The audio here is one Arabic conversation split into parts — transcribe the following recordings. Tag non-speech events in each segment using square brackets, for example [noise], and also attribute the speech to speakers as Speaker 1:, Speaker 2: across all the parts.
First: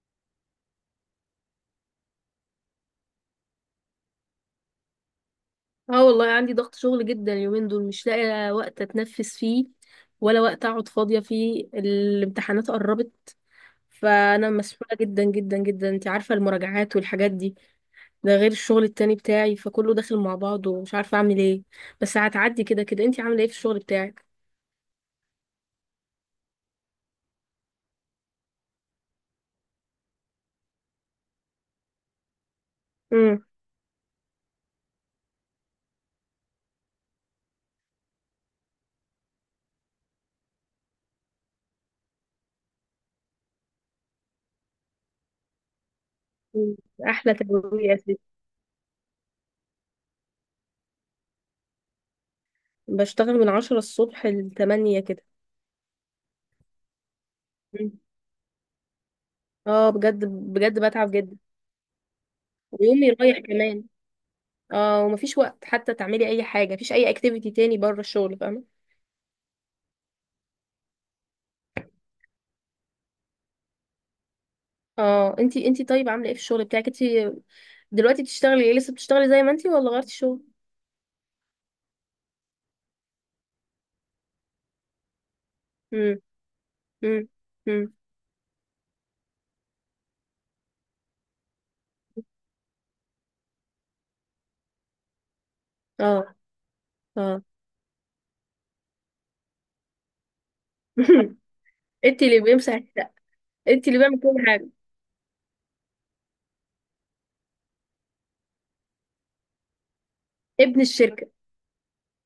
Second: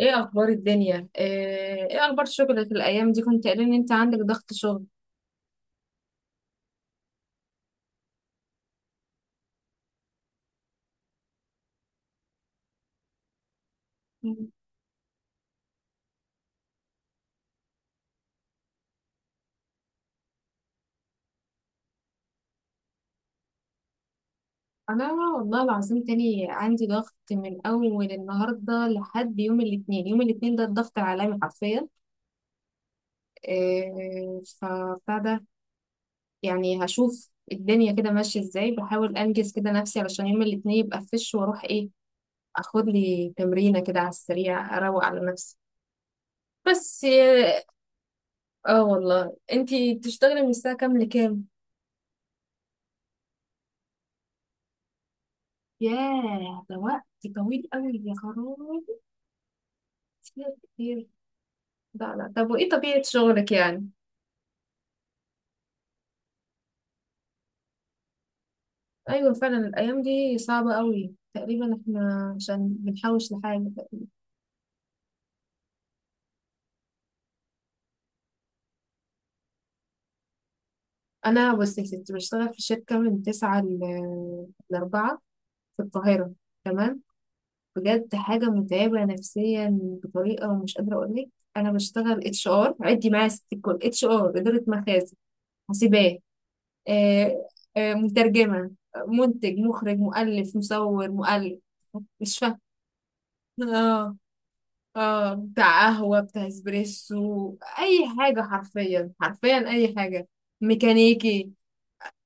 Speaker 1: ايه اخبار الدنيا؟ ايه اخبار شغلك الايام دي؟ كنت قايل ان انت عندك ضغط شغل.
Speaker 2: اه، والله عندي ضغط شغل جدا اليومين دول، مش لاقي وقت اتنفس فيه ولا وقت اقعد فاضية فيه. الامتحانات قربت،
Speaker 1: مم.
Speaker 2: فانا مسحولة جدا جدا جدا. انت عارفة المراجعات والحاجات دي. ده غير الشغل التاني بتاعي، فكله داخل مع بعضه ومش عارفة اعمل ايه. بس هتعدي كده كده. انت عاملة ايه في الشغل بتاعك؟
Speaker 1: انا والله العظيم تاني عندي ضغط من اول النهارده لحد يوم الاثنين. يوم الاثنين ده الضغط العالمي حرفيا.
Speaker 2: امم.
Speaker 1: إيه فبتاع ده. يعني هشوف الدنيا كده ماشيه ازاي، بحاول انجز كده نفسي علشان يوم الاثنين يبقى فش واروح اخد لي تمرينه كده على السريع اروق على نفسي. بس
Speaker 2: احلى
Speaker 1: إيه،
Speaker 2: تجربة يا ستي.
Speaker 1: اه والله. انتي بتشتغلي من الساعه كام لكام؟
Speaker 2: بشتغل من 10 الصبح ل8 كده.
Speaker 1: ياه ده وقت طويل
Speaker 2: مم.
Speaker 1: قوي يا خرابي.
Speaker 2: اه بجد
Speaker 1: كتير
Speaker 2: بجد
Speaker 1: كتير.
Speaker 2: بتعب جدا.
Speaker 1: لا لا، طب وايه طبيعة
Speaker 2: ويومي رايح
Speaker 1: شغلك
Speaker 2: كمان.
Speaker 1: يعني؟
Speaker 2: اه ومفيش وقت حتى تعملي اي حاجه، مفيش اي اكتيفيتي تاني بره الشغل، فاهمه؟
Speaker 1: ايوه فعلا، الايام دي صعبة قوي تقريبا، احنا عشان بنحوش لحاجة تقريبا.
Speaker 2: اه، انتي طيب عامله ايه في الشغل بتاعك انتي دلوقتي؟ بتشتغلي ايه؟ لسه بتشتغلي زي ما انتي ولا غيرتي شغل؟
Speaker 1: انا بص يا ستي، بشتغل في شركة من تسعة لأربعة في
Speaker 2: امم.
Speaker 1: القاهرة. تمام.
Speaker 2: امم. امم.
Speaker 1: بجد حاجة متعبة نفسيا، بطريقة مش قادرة اقول لك. انا بشتغل HR، عدي معايا ست الكل: HR، إدارة مخازن، حاسبات.
Speaker 2: اه. اه.
Speaker 1: آه، مترجمة، منتج، مخرج، مؤلف، مصور،
Speaker 2: [laughs]
Speaker 1: مؤلف.
Speaker 2: انتي
Speaker 1: مش
Speaker 2: اللي
Speaker 1: فاهمة.
Speaker 2: بيمسح الشقه، انتي اللي
Speaker 1: اه.
Speaker 2: بيعمل كل حاجه.
Speaker 1: اه بتاع قهوة، بتاع اسبريسو، أي حاجة حرفيا حرفيا، أي حاجة.
Speaker 2: ابن الشركه.
Speaker 1: ميكانيكي.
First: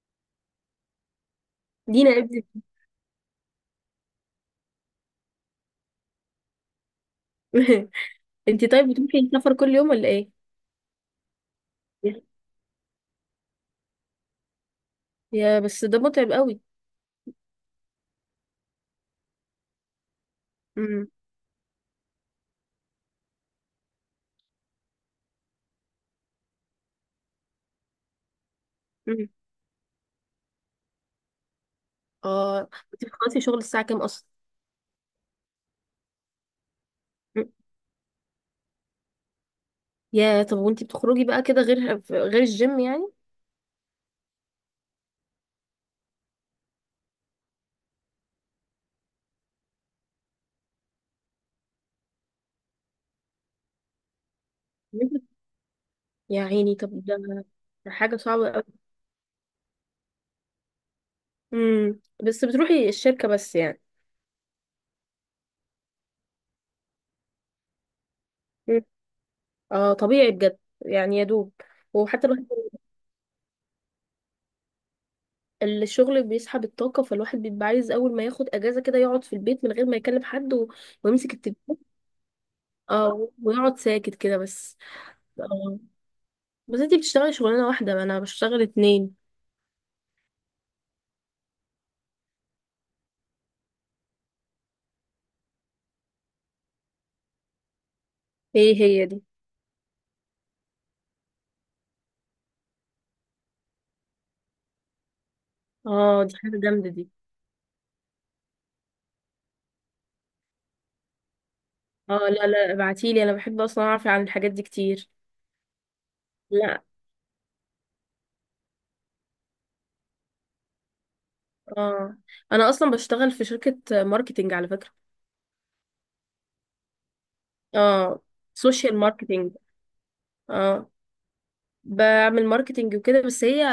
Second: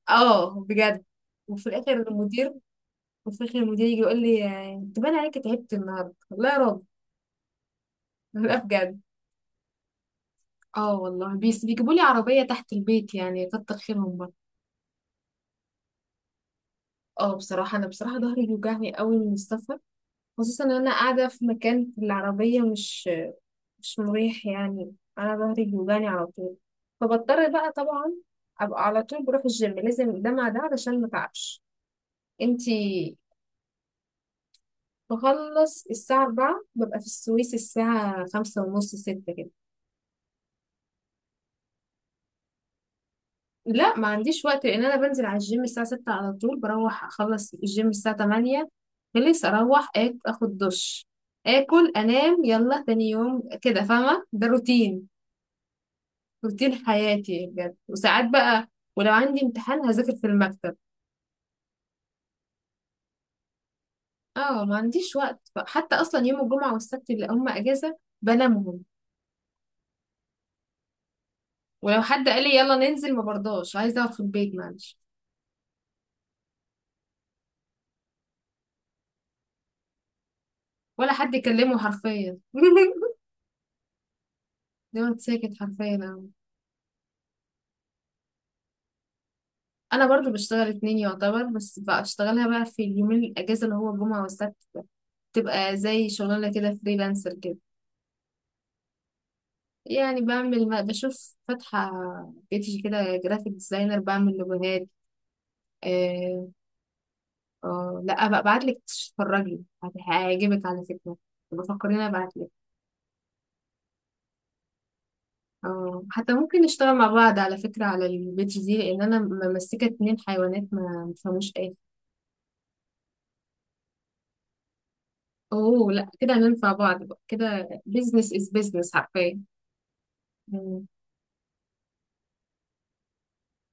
Speaker 1: اه بجد. وفي الآخر
Speaker 2: دينا ابن.
Speaker 1: المدير. وفي الآخر المدير يجي يقول لي: انت باين عليك تعبت النهاردة، والله يا راجل.
Speaker 2: [laughs]
Speaker 1: لا
Speaker 2: انتي طيب
Speaker 1: بجد.
Speaker 2: بتروحي السفر كل يوم ولا ايه؟
Speaker 1: اه والله، بيس بيجيبوا لي عربية تحت البيت، يعني كتر خيرهم بقى.
Speaker 2: يا بس ده متعب قوي.
Speaker 1: اه بصراحة، أنا بصراحة ظهري بيوجعني قوي من السفر، خصوصا ان انا
Speaker 2: امم.
Speaker 1: قاعده في مكان في العربيه مش مريح، يعني انا ظهري بيوجعني على طول. فبضطر بقى طبعا ابقى على طول
Speaker 2: امم.
Speaker 1: بروح الجيم، لازم ده مع ده علشان ما تعبش.
Speaker 2: اه
Speaker 1: انتي.
Speaker 2: انتي بتخلصي شغل الساعه كام اصلا؟
Speaker 1: بخلص الساعه 4، ببقى في
Speaker 2: مم.
Speaker 1: السويس الساعه خمسة ونص، ستة كده.
Speaker 2: يا طب وانتي بتخرجي بقى كده غير، غير الجيم يعني؟
Speaker 1: لا ما عنديش وقت، لان انا بنزل على الجيم الساعه 6، على طول بروح اخلص الجيم الساعه 8، خلص اروح اخد دش، اكل، انام، يلا تاني يوم كده، فاهمه، ده روتين.
Speaker 2: يا
Speaker 1: روتين
Speaker 2: عيني طب ده،
Speaker 1: حياتي بجد.
Speaker 2: ده حاجة
Speaker 1: وساعات
Speaker 2: صعبة
Speaker 1: بقى
Speaker 2: أوي.
Speaker 1: ولو عندي امتحان هذاكر في المكتب.
Speaker 2: امم. بس بتروحي الشركة بس يعني؟
Speaker 1: اه ما عنديش وقت، حتى اصلا يوم الجمعة والسبت اللي هم اجازة
Speaker 2: مم.
Speaker 1: بنامهم.
Speaker 2: اه طبيعي بجد. يعني يا دوب.
Speaker 1: ولو
Speaker 2: وحتى
Speaker 1: حد قال
Speaker 2: الواحد،
Speaker 1: لي يلا ننزل ما برضاش، عايزة اقعد في البيت معلش.
Speaker 2: الشغل بيسحب الطاقة، فالواحد بيبقى عايز أول ما ياخد أجازة كده يقعد في البيت من غير ما يكلم حد و
Speaker 1: ولا
Speaker 2: ويمسك
Speaker 1: حد
Speaker 2: التليفون.
Speaker 1: يكلمه حرفيا [laughs]
Speaker 2: اه ويقعد ساكت كده بس.
Speaker 1: دايما ساكت
Speaker 2: اه،
Speaker 1: حرفيا أنا.
Speaker 2: بس انتي بتشتغلي شغلانة واحدة، أنا بشتغل اتنين.
Speaker 1: أنا برضو بشتغل اتنين يعتبر، بس بشتغلها بقى في اليومين الأجازة اللي هو الجمعة والسبت. تبقى زي شغلانة كده، فريلانسر كده.
Speaker 2: ايه هي دي؟
Speaker 1: يعني بعمل، بشوف فاتحة بيتي كده، جرافيك ديزاينر، بعمل لوجوهات.
Speaker 2: اه دي
Speaker 1: آه،
Speaker 2: حاجة جامدة دي.
Speaker 1: اه لا، ابقى ابعتلك تتفرجي، هيعجبك على فكرة. بفكرين
Speaker 2: اه لا
Speaker 1: ابعتلك.
Speaker 2: لا ابعتيلي، أنا بحب أصلا أعرف عن الحاجات دي كتير.
Speaker 1: اه حتى ممكن
Speaker 2: لا.
Speaker 1: نشتغل مع بعض على فكرة، على البيج دي، لان انا ممسكة اتنين حيوانات ما مفهموش ايه.
Speaker 2: اه، أنا أصلا بشتغل في شركة ماركتينج على فكرة.
Speaker 1: اوه لا، كده هننفع بعض بقى كده،
Speaker 2: اه
Speaker 1: بيزنس از بيزنس
Speaker 2: سوشيال
Speaker 1: حرفيا.
Speaker 2: ماركتينج.
Speaker 1: مم.
Speaker 2: اه بعمل ماركتينج وكده، بس هي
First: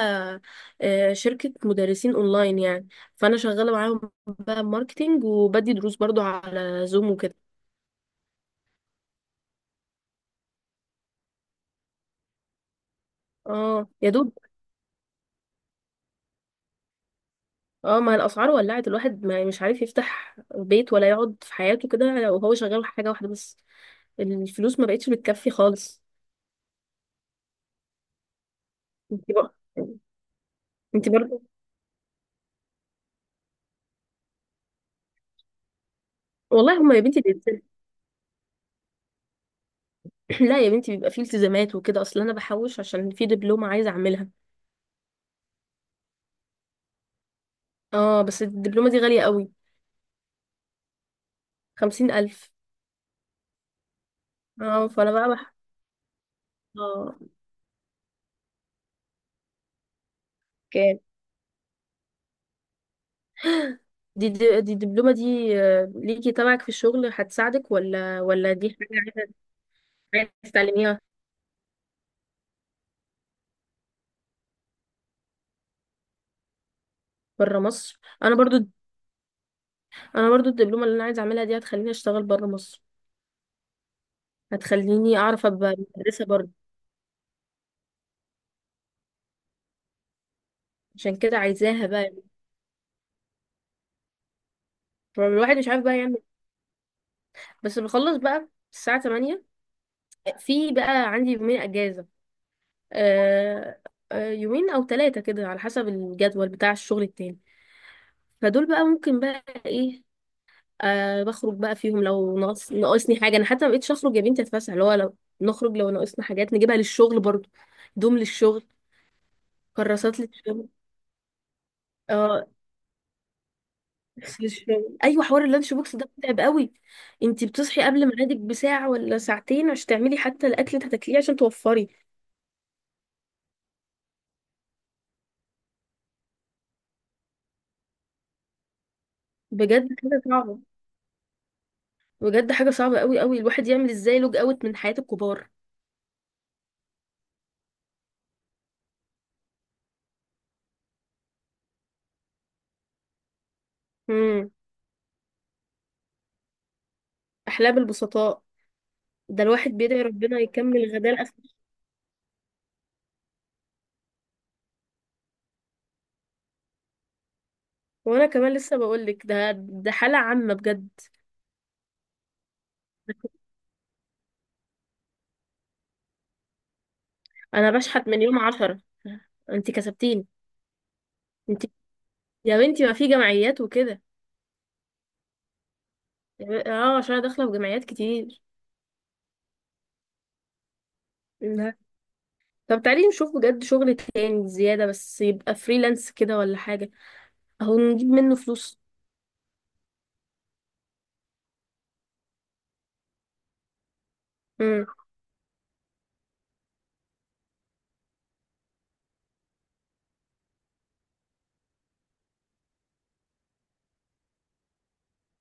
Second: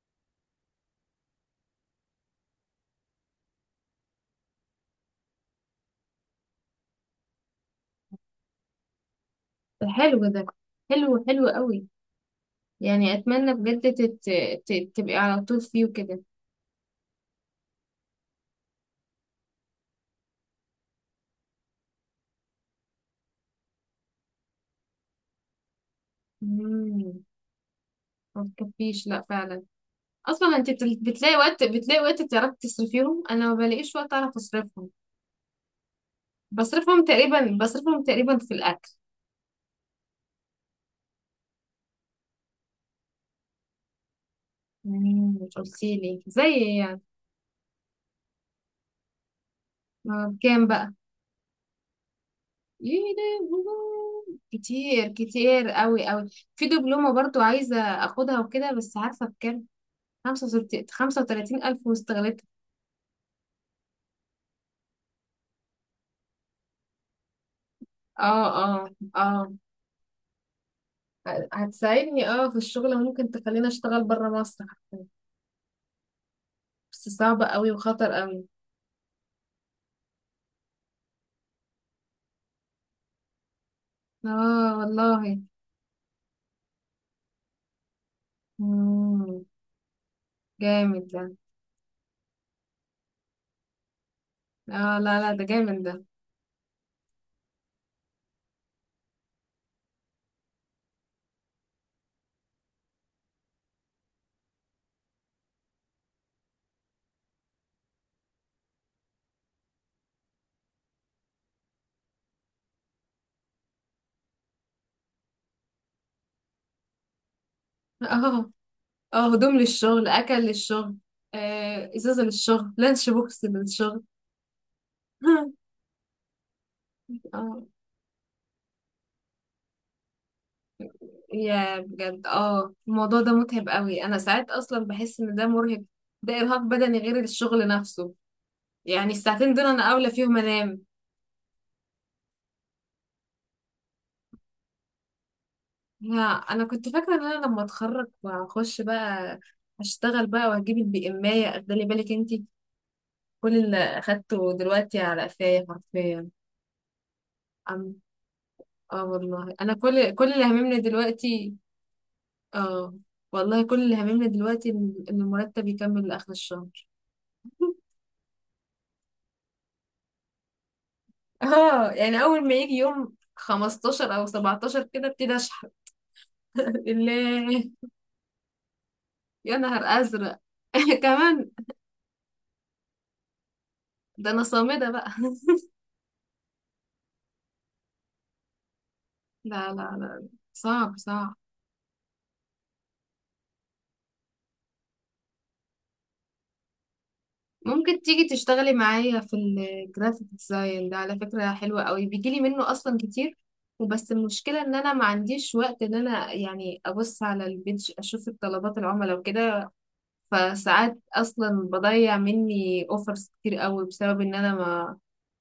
Speaker 2: آه، شركة مدرسين اونلاين يعني. فانا شغالة معاهم بقى ماركتينج وبدي دروس برضو على زوم وكده.
Speaker 1: ده حلو ده، حلو حلو قوي. يعني اتمنى
Speaker 2: اه
Speaker 1: بجد
Speaker 2: يا دوب.
Speaker 1: تبقي على طول فيه وكده.
Speaker 2: اه، ما الاسعار ولعت، الواحد ما يعني مش عارف يفتح بيت ولا يقعد في حياته كده لو هو شغال حاجة واحدة بس. الفلوس ما بقتش بتكفي خالص.
Speaker 1: مم. ما تكفيش،
Speaker 2: انت
Speaker 1: لا
Speaker 2: بقى.
Speaker 1: فعلا. اصلا انت
Speaker 2: انت
Speaker 1: بتلاقي
Speaker 2: برضه.
Speaker 1: وقت بتلاقي وقت تعرفي تصرفيهم، انا ما بلاقيش وقت اعرف اصرفهم.
Speaker 2: والله هما يا
Speaker 1: بصرفهم
Speaker 2: بنتي
Speaker 1: تقريبا بصرفهم تقريبا في الأكل.
Speaker 2: [clears throat] لا يا بنتي بيبقى فيه التزامات وكده. اصل انا بحوش عشان في دبلومة عايزة اعملها.
Speaker 1: يعني مش قلتيلي زي إيه يعني.
Speaker 2: اه بس الدبلومة دي غالية قوي.
Speaker 1: ما بكام بقى.
Speaker 2: 50,000.
Speaker 1: يا لهوي.
Speaker 2: اه
Speaker 1: كتير
Speaker 2: فأنا بقى
Speaker 1: كتير قوي قوي. في دبلومة
Speaker 2: اه.
Speaker 1: برضو عايزة أخدها وكده، بس عارفة بكام؟
Speaker 2: كام؟
Speaker 1: 35,000، واستغلتها.
Speaker 2: دي الدبلومة دي آه، ليكي تبعك في الشغل، هتساعدك ولا
Speaker 1: اه.
Speaker 2: ولا دي
Speaker 1: اه.
Speaker 2: حاجة عايزة،
Speaker 1: اه.
Speaker 2: عايزة تتعلميها؟
Speaker 1: هتساعدني في الشغل، وممكن تخليني أشتغل برا مصر حتى. بس صعبة
Speaker 2: بره
Speaker 1: قوي
Speaker 2: مصر.
Speaker 1: وخطر
Speaker 2: أنا
Speaker 1: قوي.
Speaker 2: برضو أنا برضو الدبلومة اللي أنا عايزة أعملها دي هتخليني أشتغل بره مصر.
Speaker 1: اه
Speaker 2: هتخليني
Speaker 1: والله.
Speaker 2: أعرف أبقى مدرسة برضو.
Speaker 1: مم. جامد
Speaker 2: عشان
Speaker 1: ده.
Speaker 2: كده عايزاها بقى.
Speaker 1: اه لا لا، ده
Speaker 2: الواحد مش
Speaker 1: جامد
Speaker 2: عارف بقى
Speaker 1: ده.
Speaker 2: يعمل إيه. بس بخلص بقى الساعة 8. في بقى عندي يومين أجازة. آه. آه، يومين أو ثلاثة كده على حسب الجدول بتاع الشغل التاني. فدول بقى ممكن بقى ايه؟ آه بخرج بقى فيهم لو ناقص، ناقصني حاجه. انا حتى ما بقتش اخرج يا بنتي اتفسح، اللي هو لو نخرج لو ناقصنا حاجات نجيبها للشغل برضو. دوم
Speaker 1: اه
Speaker 2: للشغل.
Speaker 1: اه، هدوم للشغل،
Speaker 2: كراسات
Speaker 1: اكل
Speaker 2: للشغل.
Speaker 1: للشغل، آه ازازه
Speaker 2: اه
Speaker 1: للشغل، لانش بوكس للشغل.
Speaker 2: لبس للشغل. ايوه، حوار
Speaker 1: [laughs]
Speaker 2: اللانش بوكس ده متعب قوي. انتي
Speaker 1: اه
Speaker 2: بتصحي قبل ميعادك بساعه ولا ساعتين عشان تعملي حتى الاكل اللي هتاكليه عشان
Speaker 1: يا
Speaker 2: توفري؟
Speaker 1: بجد، الموضوع ده متعب قوي، انا ساعات اصلا بحس ان ده مرهق. ده ارهاق بدني غير الشغل نفسه. يعني الساعتين دول انا
Speaker 2: بجد
Speaker 1: اولى
Speaker 2: حاجه
Speaker 1: فيهم
Speaker 2: صعبه.
Speaker 1: انام.
Speaker 2: بجد حاجه صعبه قوي قوي. الواحد يعمل ازاي لوج اوت من حياه الكبار؟
Speaker 1: لا انا كنت فاكره ان انا لما اتخرج واخش بقى هشتغل بقى واجيب البي ام، اخدلي بالك انتي. كل اللي
Speaker 2: امم.
Speaker 1: اخدته دلوقتي على قفايا حرفيا.
Speaker 2: احلام
Speaker 1: أم-
Speaker 2: البسطاء.
Speaker 1: اه
Speaker 2: ده
Speaker 1: والله
Speaker 2: الواحد
Speaker 1: انا،
Speaker 2: بيدعي
Speaker 1: كل
Speaker 2: ربنا
Speaker 1: اللي هممني
Speaker 2: يكمل غداه.
Speaker 1: دلوقتي. اه والله كل اللي هممنا دلوقتي ان المرتب يكمل لاخر الشهر.
Speaker 2: وانا كمان لسه بقولك، ده حالة عامة بجد.
Speaker 1: [laughs] اه يعني اول ما يجي يوم 15 او 17 كده ابتدي اشحن. [laughs] الله.
Speaker 2: انا بشحت من يوم 10.
Speaker 1: يا
Speaker 2: انت
Speaker 1: نهار
Speaker 2: كسبتيني.
Speaker 1: ازرق. [laughs] كمان.
Speaker 2: انت. يا بنتي، ما في جمعيات وكده.
Speaker 1: ده انا صامدة بقى [laughs]
Speaker 2: اه عشان انا داخلة في جمعيات كتير.
Speaker 1: لا لا لا، صعب صعب.
Speaker 2: لا. طب تعالي نشوف بجد شغل تاني زيادة، بس يبقى فريلانس كده ولا حاجة، اهو
Speaker 1: ممكن
Speaker 2: نجيب
Speaker 1: تيجي
Speaker 2: منه
Speaker 1: تشتغلي
Speaker 2: فلوس.
Speaker 1: معايا في الجرافيك ديزاين ده على فكرة، حلوة قوي، بيجيلي منه أصلا كتير. وبس المشكلة إن
Speaker 2: امم.
Speaker 1: أنا ما عنديش وقت، إن أنا يعني أبص على البيج، أشوف الطلبات العملاء وكده. فساعات اصلا بضيع مني اوفرز كتير قوي بسبب ان انا ما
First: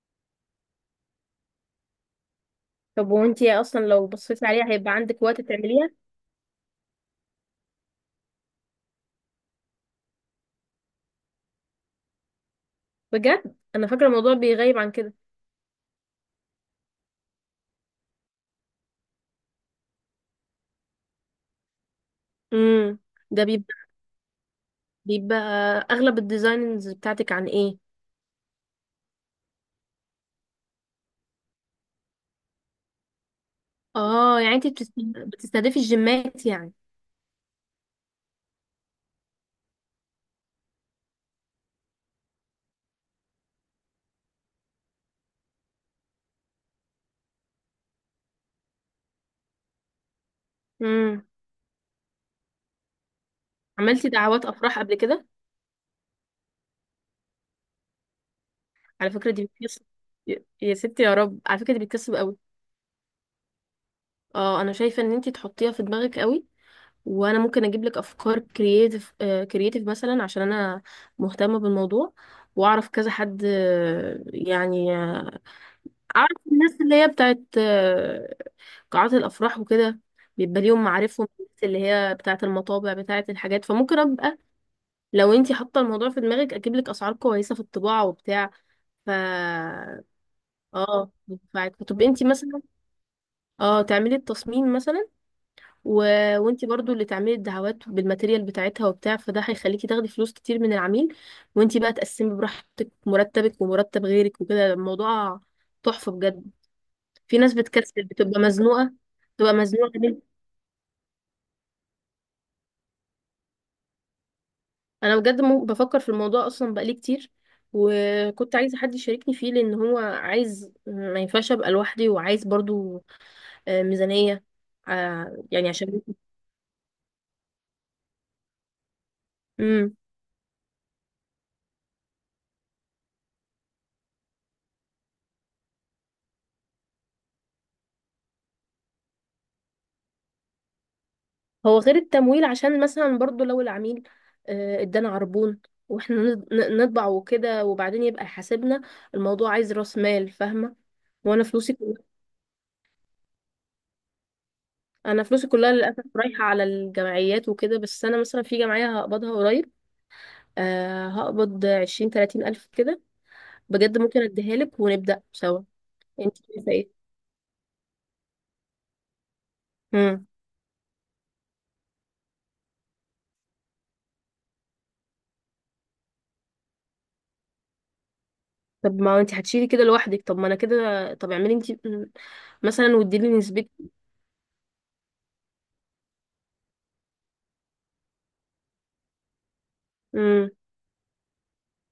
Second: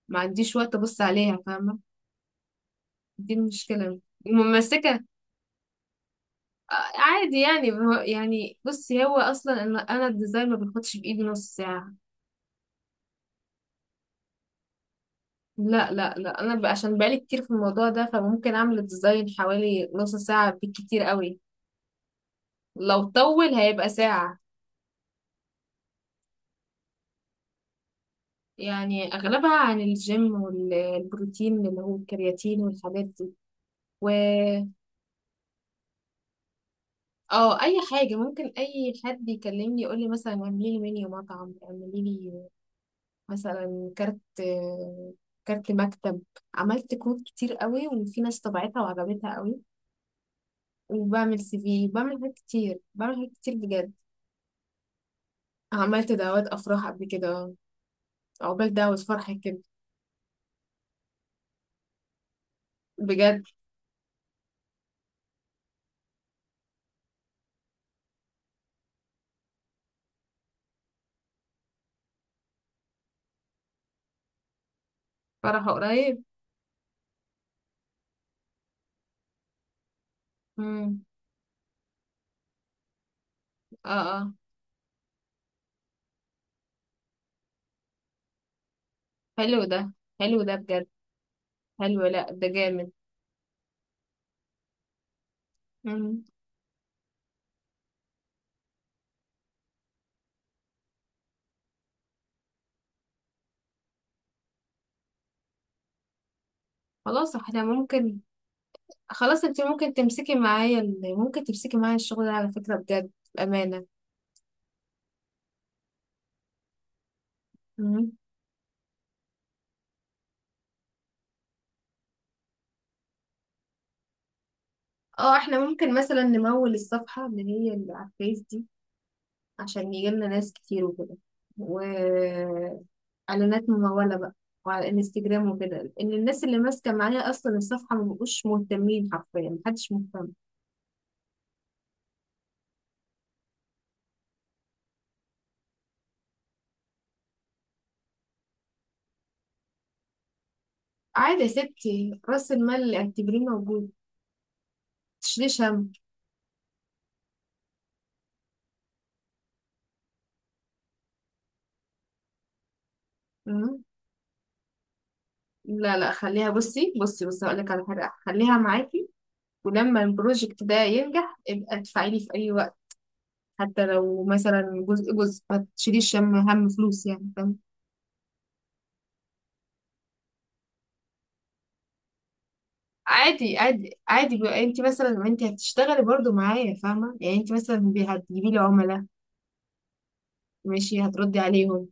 Speaker 1: ما عنديش وقت ابص عليها، فاهمه.
Speaker 2: طب
Speaker 1: دي
Speaker 2: وانتي اصلا
Speaker 1: المشكله.
Speaker 2: لو بصيتي عليها هيبقى
Speaker 1: ممسكه.
Speaker 2: عندك وقت تعمليها؟
Speaker 1: آه، عادي يعني، يعني بصي، هو اصلا انا الديزاين ما بياخدش بايدي نص ساعه.
Speaker 2: بجد انا فاكرة الموضوع بيغيب عن كده.
Speaker 1: لا لا لا، انا عشان بقالي كتير في الموضوع ده، فممكن اعمل الديزاين حوالي نص ساعه، بالكتير قوي.
Speaker 2: امم.
Speaker 1: لو
Speaker 2: ده
Speaker 1: طول
Speaker 2: بيبقى
Speaker 1: هيبقى ساعه.
Speaker 2: بيبقى اغلب الديزاينز بتاعتك عن ايه؟
Speaker 1: يعني اغلبها عن الجيم والبروتين اللي هو الكرياتين والحاجات دي.
Speaker 2: اه يعني انت بتستهدفي الجيمات يعني؟
Speaker 1: اه اي حاجه، ممكن اي حد يكلمني يقول لي مثلا اعملي لي منيو مطعم، اعملي لي مثلا كارت، كارت مكتب. عملت كروت كتير قوي، وفي ناس طبعتها وعجبتها قوي.
Speaker 2: امم.
Speaker 1: وبعمل CV، بعمل حاجات كتير، بجد.
Speaker 2: عملتي دعوات افراح قبل كده؟
Speaker 1: عملت دعوات افراح قبل كده. عقبال دعوة
Speaker 2: على
Speaker 1: فرح
Speaker 2: فكره دي
Speaker 1: كده.
Speaker 2: بتكسب. يا ستي يا رب، على فكره دي بتكسب قوي.
Speaker 1: بجد
Speaker 2: اه انا شايفه ان انت تحطيها في دماغك قوي. وانا ممكن اجيب لك افكار كرييتيف، كرييتيف مثلا عشان انا مهتمه بالموضوع. واعرف كذا حد آه، يعني آه،
Speaker 1: فرح قريب.
Speaker 2: اعرف الناس اللي هي بتاعت آه، قاعات الافراح وكده. بيبقى ليهم
Speaker 1: امم.
Speaker 2: معارفهم، الناس اللي هي بتاعت المطابع بتاعت الحاجات،
Speaker 1: اه اه،
Speaker 2: لو انتي حاطه الموضوع في دماغك اجيب لك اسعار كويسه في الطباعه وبتاع. ف
Speaker 1: حلو ده، حلو ده بجد.
Speaker 2: اه ينفعك. طب
Speaker 1: حلو، لا
Speaker 2: انتي
Speaker 1: ده
Speaker 2: مثلا
Speaker 1: جامد.
Speaker 2: اه تعملي التصميم مثلا و...
Speaker 1: امم.
Speaker 2: وانتي برضو اللي تعملي الدعوات بالماتيريال بتاعتها وبتاع، فده هيخليكي تاخدي فلوس كتير من العميل. وانتي بقى تقسمي براحتك مرتبك ومرتب غيرك وكده. الموضوع تحفه بجد.
Speaker 1: خلاص
Speaker 2: في ناس
Speaker 1: احنا
Speaker 2: بتكسل
Speaker 1: ممكن،
Speaker 2: بتبقى مزنوقه،
Speaker 1: خلاص،
Speaker 2: بتبقى
Speaker 1: انت ممكن
Speaker 2: مزنوقه
Speaker 1: تمسكي معايا ممكن تمسكي معايا الشغل ده على فكرة بجد، بأمانة.
Speaker 2: انا بجد بفكر في الموضوع اصلا بقالي كتير.
Speaker 1: مم.
Speaker 2: وكنت عايزه حد يشاركني فيه لان هو عايز، ما ينفعش ابقى لوحدي، وعايز برضو آه، ميزانيه
Speaker 1: اه
Speaker 2: آه،
Speaker 1: احنا
Speaker 2: يعني
Speaker 1: ممكن
Speaker 2: عشان
Speaker 1: مثلا
Speaker 2: [laughs]
Speaker 1: نمول الصفحة اللي هي اللي على الفيس دي، عشان
Speaker 2: امم.
Speaker 1: يجيلنا ناس كتير وكده، وإعلانات ممولة بقى. وعلى الانستجرام وكده، ان الناس اللي ماسكة معايا اصلا الصفحة ما بقوش مهتمين حرفيا، محدش مهتم.
Speaker 2: هو غير التمويل، عشان مثلا برضو لو العميل آه، ادانا عربون واحنا نطبع وكده وبعدين يبقى حاسبنا، الموضوع عايز راس مال فاهمه.
Speaker 1: عادي
Speaker 2: وانا
Speaker 1: يا
Speaker 2: فلوسي كلها
Speaker 1: ستي، رأس المال اعتبريه موجود.
Speaker 2: انا فلوسي
Speaker 1: متشيليش
Speaker 2: كلها
Speaker 1: هم.
Speaker 2: للاسف رايحه على الجمعيات وكده. بس انا مثلا في جمعيه هقبضها قريب آه، هقبض عشرين تلاتين الف كده.
Speaker 1: مم.
Speaker 2: بجد ممكن اديها لك ونبدا سوا.
Speaker 1: لا لا،
Speaker 2: انت
Speaker 1: خليها،
Speaker 2: شايفه
Speaker 1: بصي
Speaker 2: ايه؟
Speaker 1: بصي بصي، هقولك على حاجة، خليها معاكي. ولما
Speaker 2: امم.
Speaker 1: البروجكت ده ينجح ابقى ادفعي لي في اي وقت. حتى لو مثلا جزء جزء، ما تشيليش هم، هم فلوس يعني، فاهم.
Speaker 2: طب ما انت هتشيلي كده لوحدك، طب ما انا كده. طب اعملي انت. مم. مثلا واديلي
Speaker 1: عادي
Speaker 2: نسبتك.
Speaker 1: عادي عادي بقى، انت مثلا ما انت هتشتغلي برضو معايا فاهمه، يعني انت مثلا هتجيبي لي عملاء،
Speaker 2: امم.
Speaker 1: ماشي، هتردي عليهم،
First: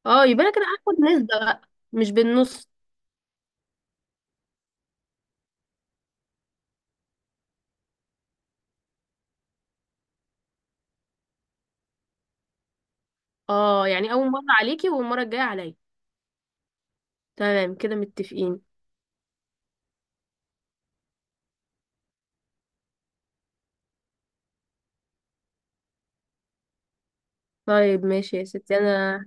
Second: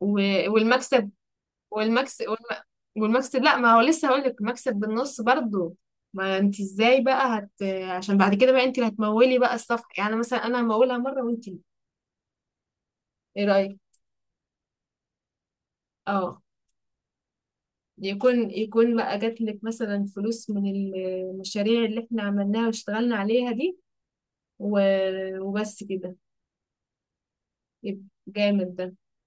Speaker 1: و...
Speaker 2: اه يبقى انا كده هاخد
Speaker 1: والمكسب
Speaker 2: نسبه بقى، مش
Speaker 1: والمكسب والم...
Speaker 2: بالنص.
Speaker 1: والمكسب، لا ما هو لسه هقول لك، المكسب بالنص برضو. ما انت ازاي بقى، عشان بعد كده بقى انت اللي هتمولي بقى الصفحه، يعني مثلا انا همولها مره وانت. ايه رايك؟
Speaker 2: اه يعني اول مره عليكي والمره الجايه عليا.
Speaker 1: اه
Speaker 2: تمام كده
Speaker 1: يكون
Speaker 2: متفقين.
Speaker 1: يكون بقى جات لك مثلا فلوس من المشاريع اللي احنا عملناها واشتغلنا عليها دي، وبس كده. يبقى
Speaker 2: طيب ماشي يا
Speaker 1: جامد
Speaker 2: ستي.
Speaker 1: ده.
Speaker 2: انا،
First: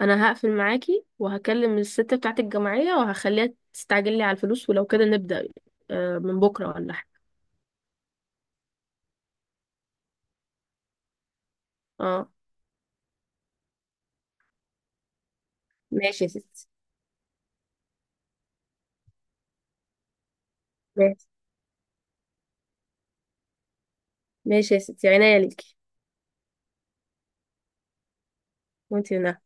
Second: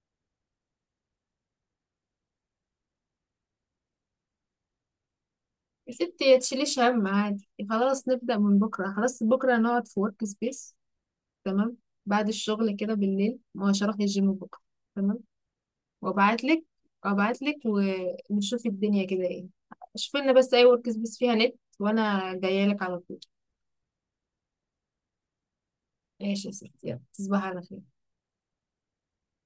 Speaker 2: انا هقفل معاكي وهكلم الست بتاعت الجمعيه وهخليها تستعجل لي على الفلوس ولو كده نبدا.
Speaker 1: يا
Speaker 2: آه
Speaker 1: ستي يا
Speaker 2: من بكره
Speaker 1: تشيليش
Speaker 2: ولا
Speaker 1: هم
Speaker 2: حاجه.
Speaker 1: عادي، خلاص نبدأ من بكرة، خلاص بكرة نقعد في ورك سبيس. تمام. بعد
Speaker 2: اه.
Speaker 1: الشغل كده بالليل، ما هوش هروح الجيم بكرة. تمام.
Speaker 2: ماشي يا
Speaker 1: وابعت لك
Speaker 2: ستي.
Speaker 1: وابعت لك. ونشوف الدنيا كده ايه. شوف لنا بس اي ورك سبيس
Speaker 2: ماشي
Speaker 1: فيها نت، وانا جايه لك على طول.
Speaker 2: ماشي يا ستي، عينيا ليكي.
Speaker 1: ماشي يا ستي، يلا تصبحي على خير.
Speaker 2: وانت.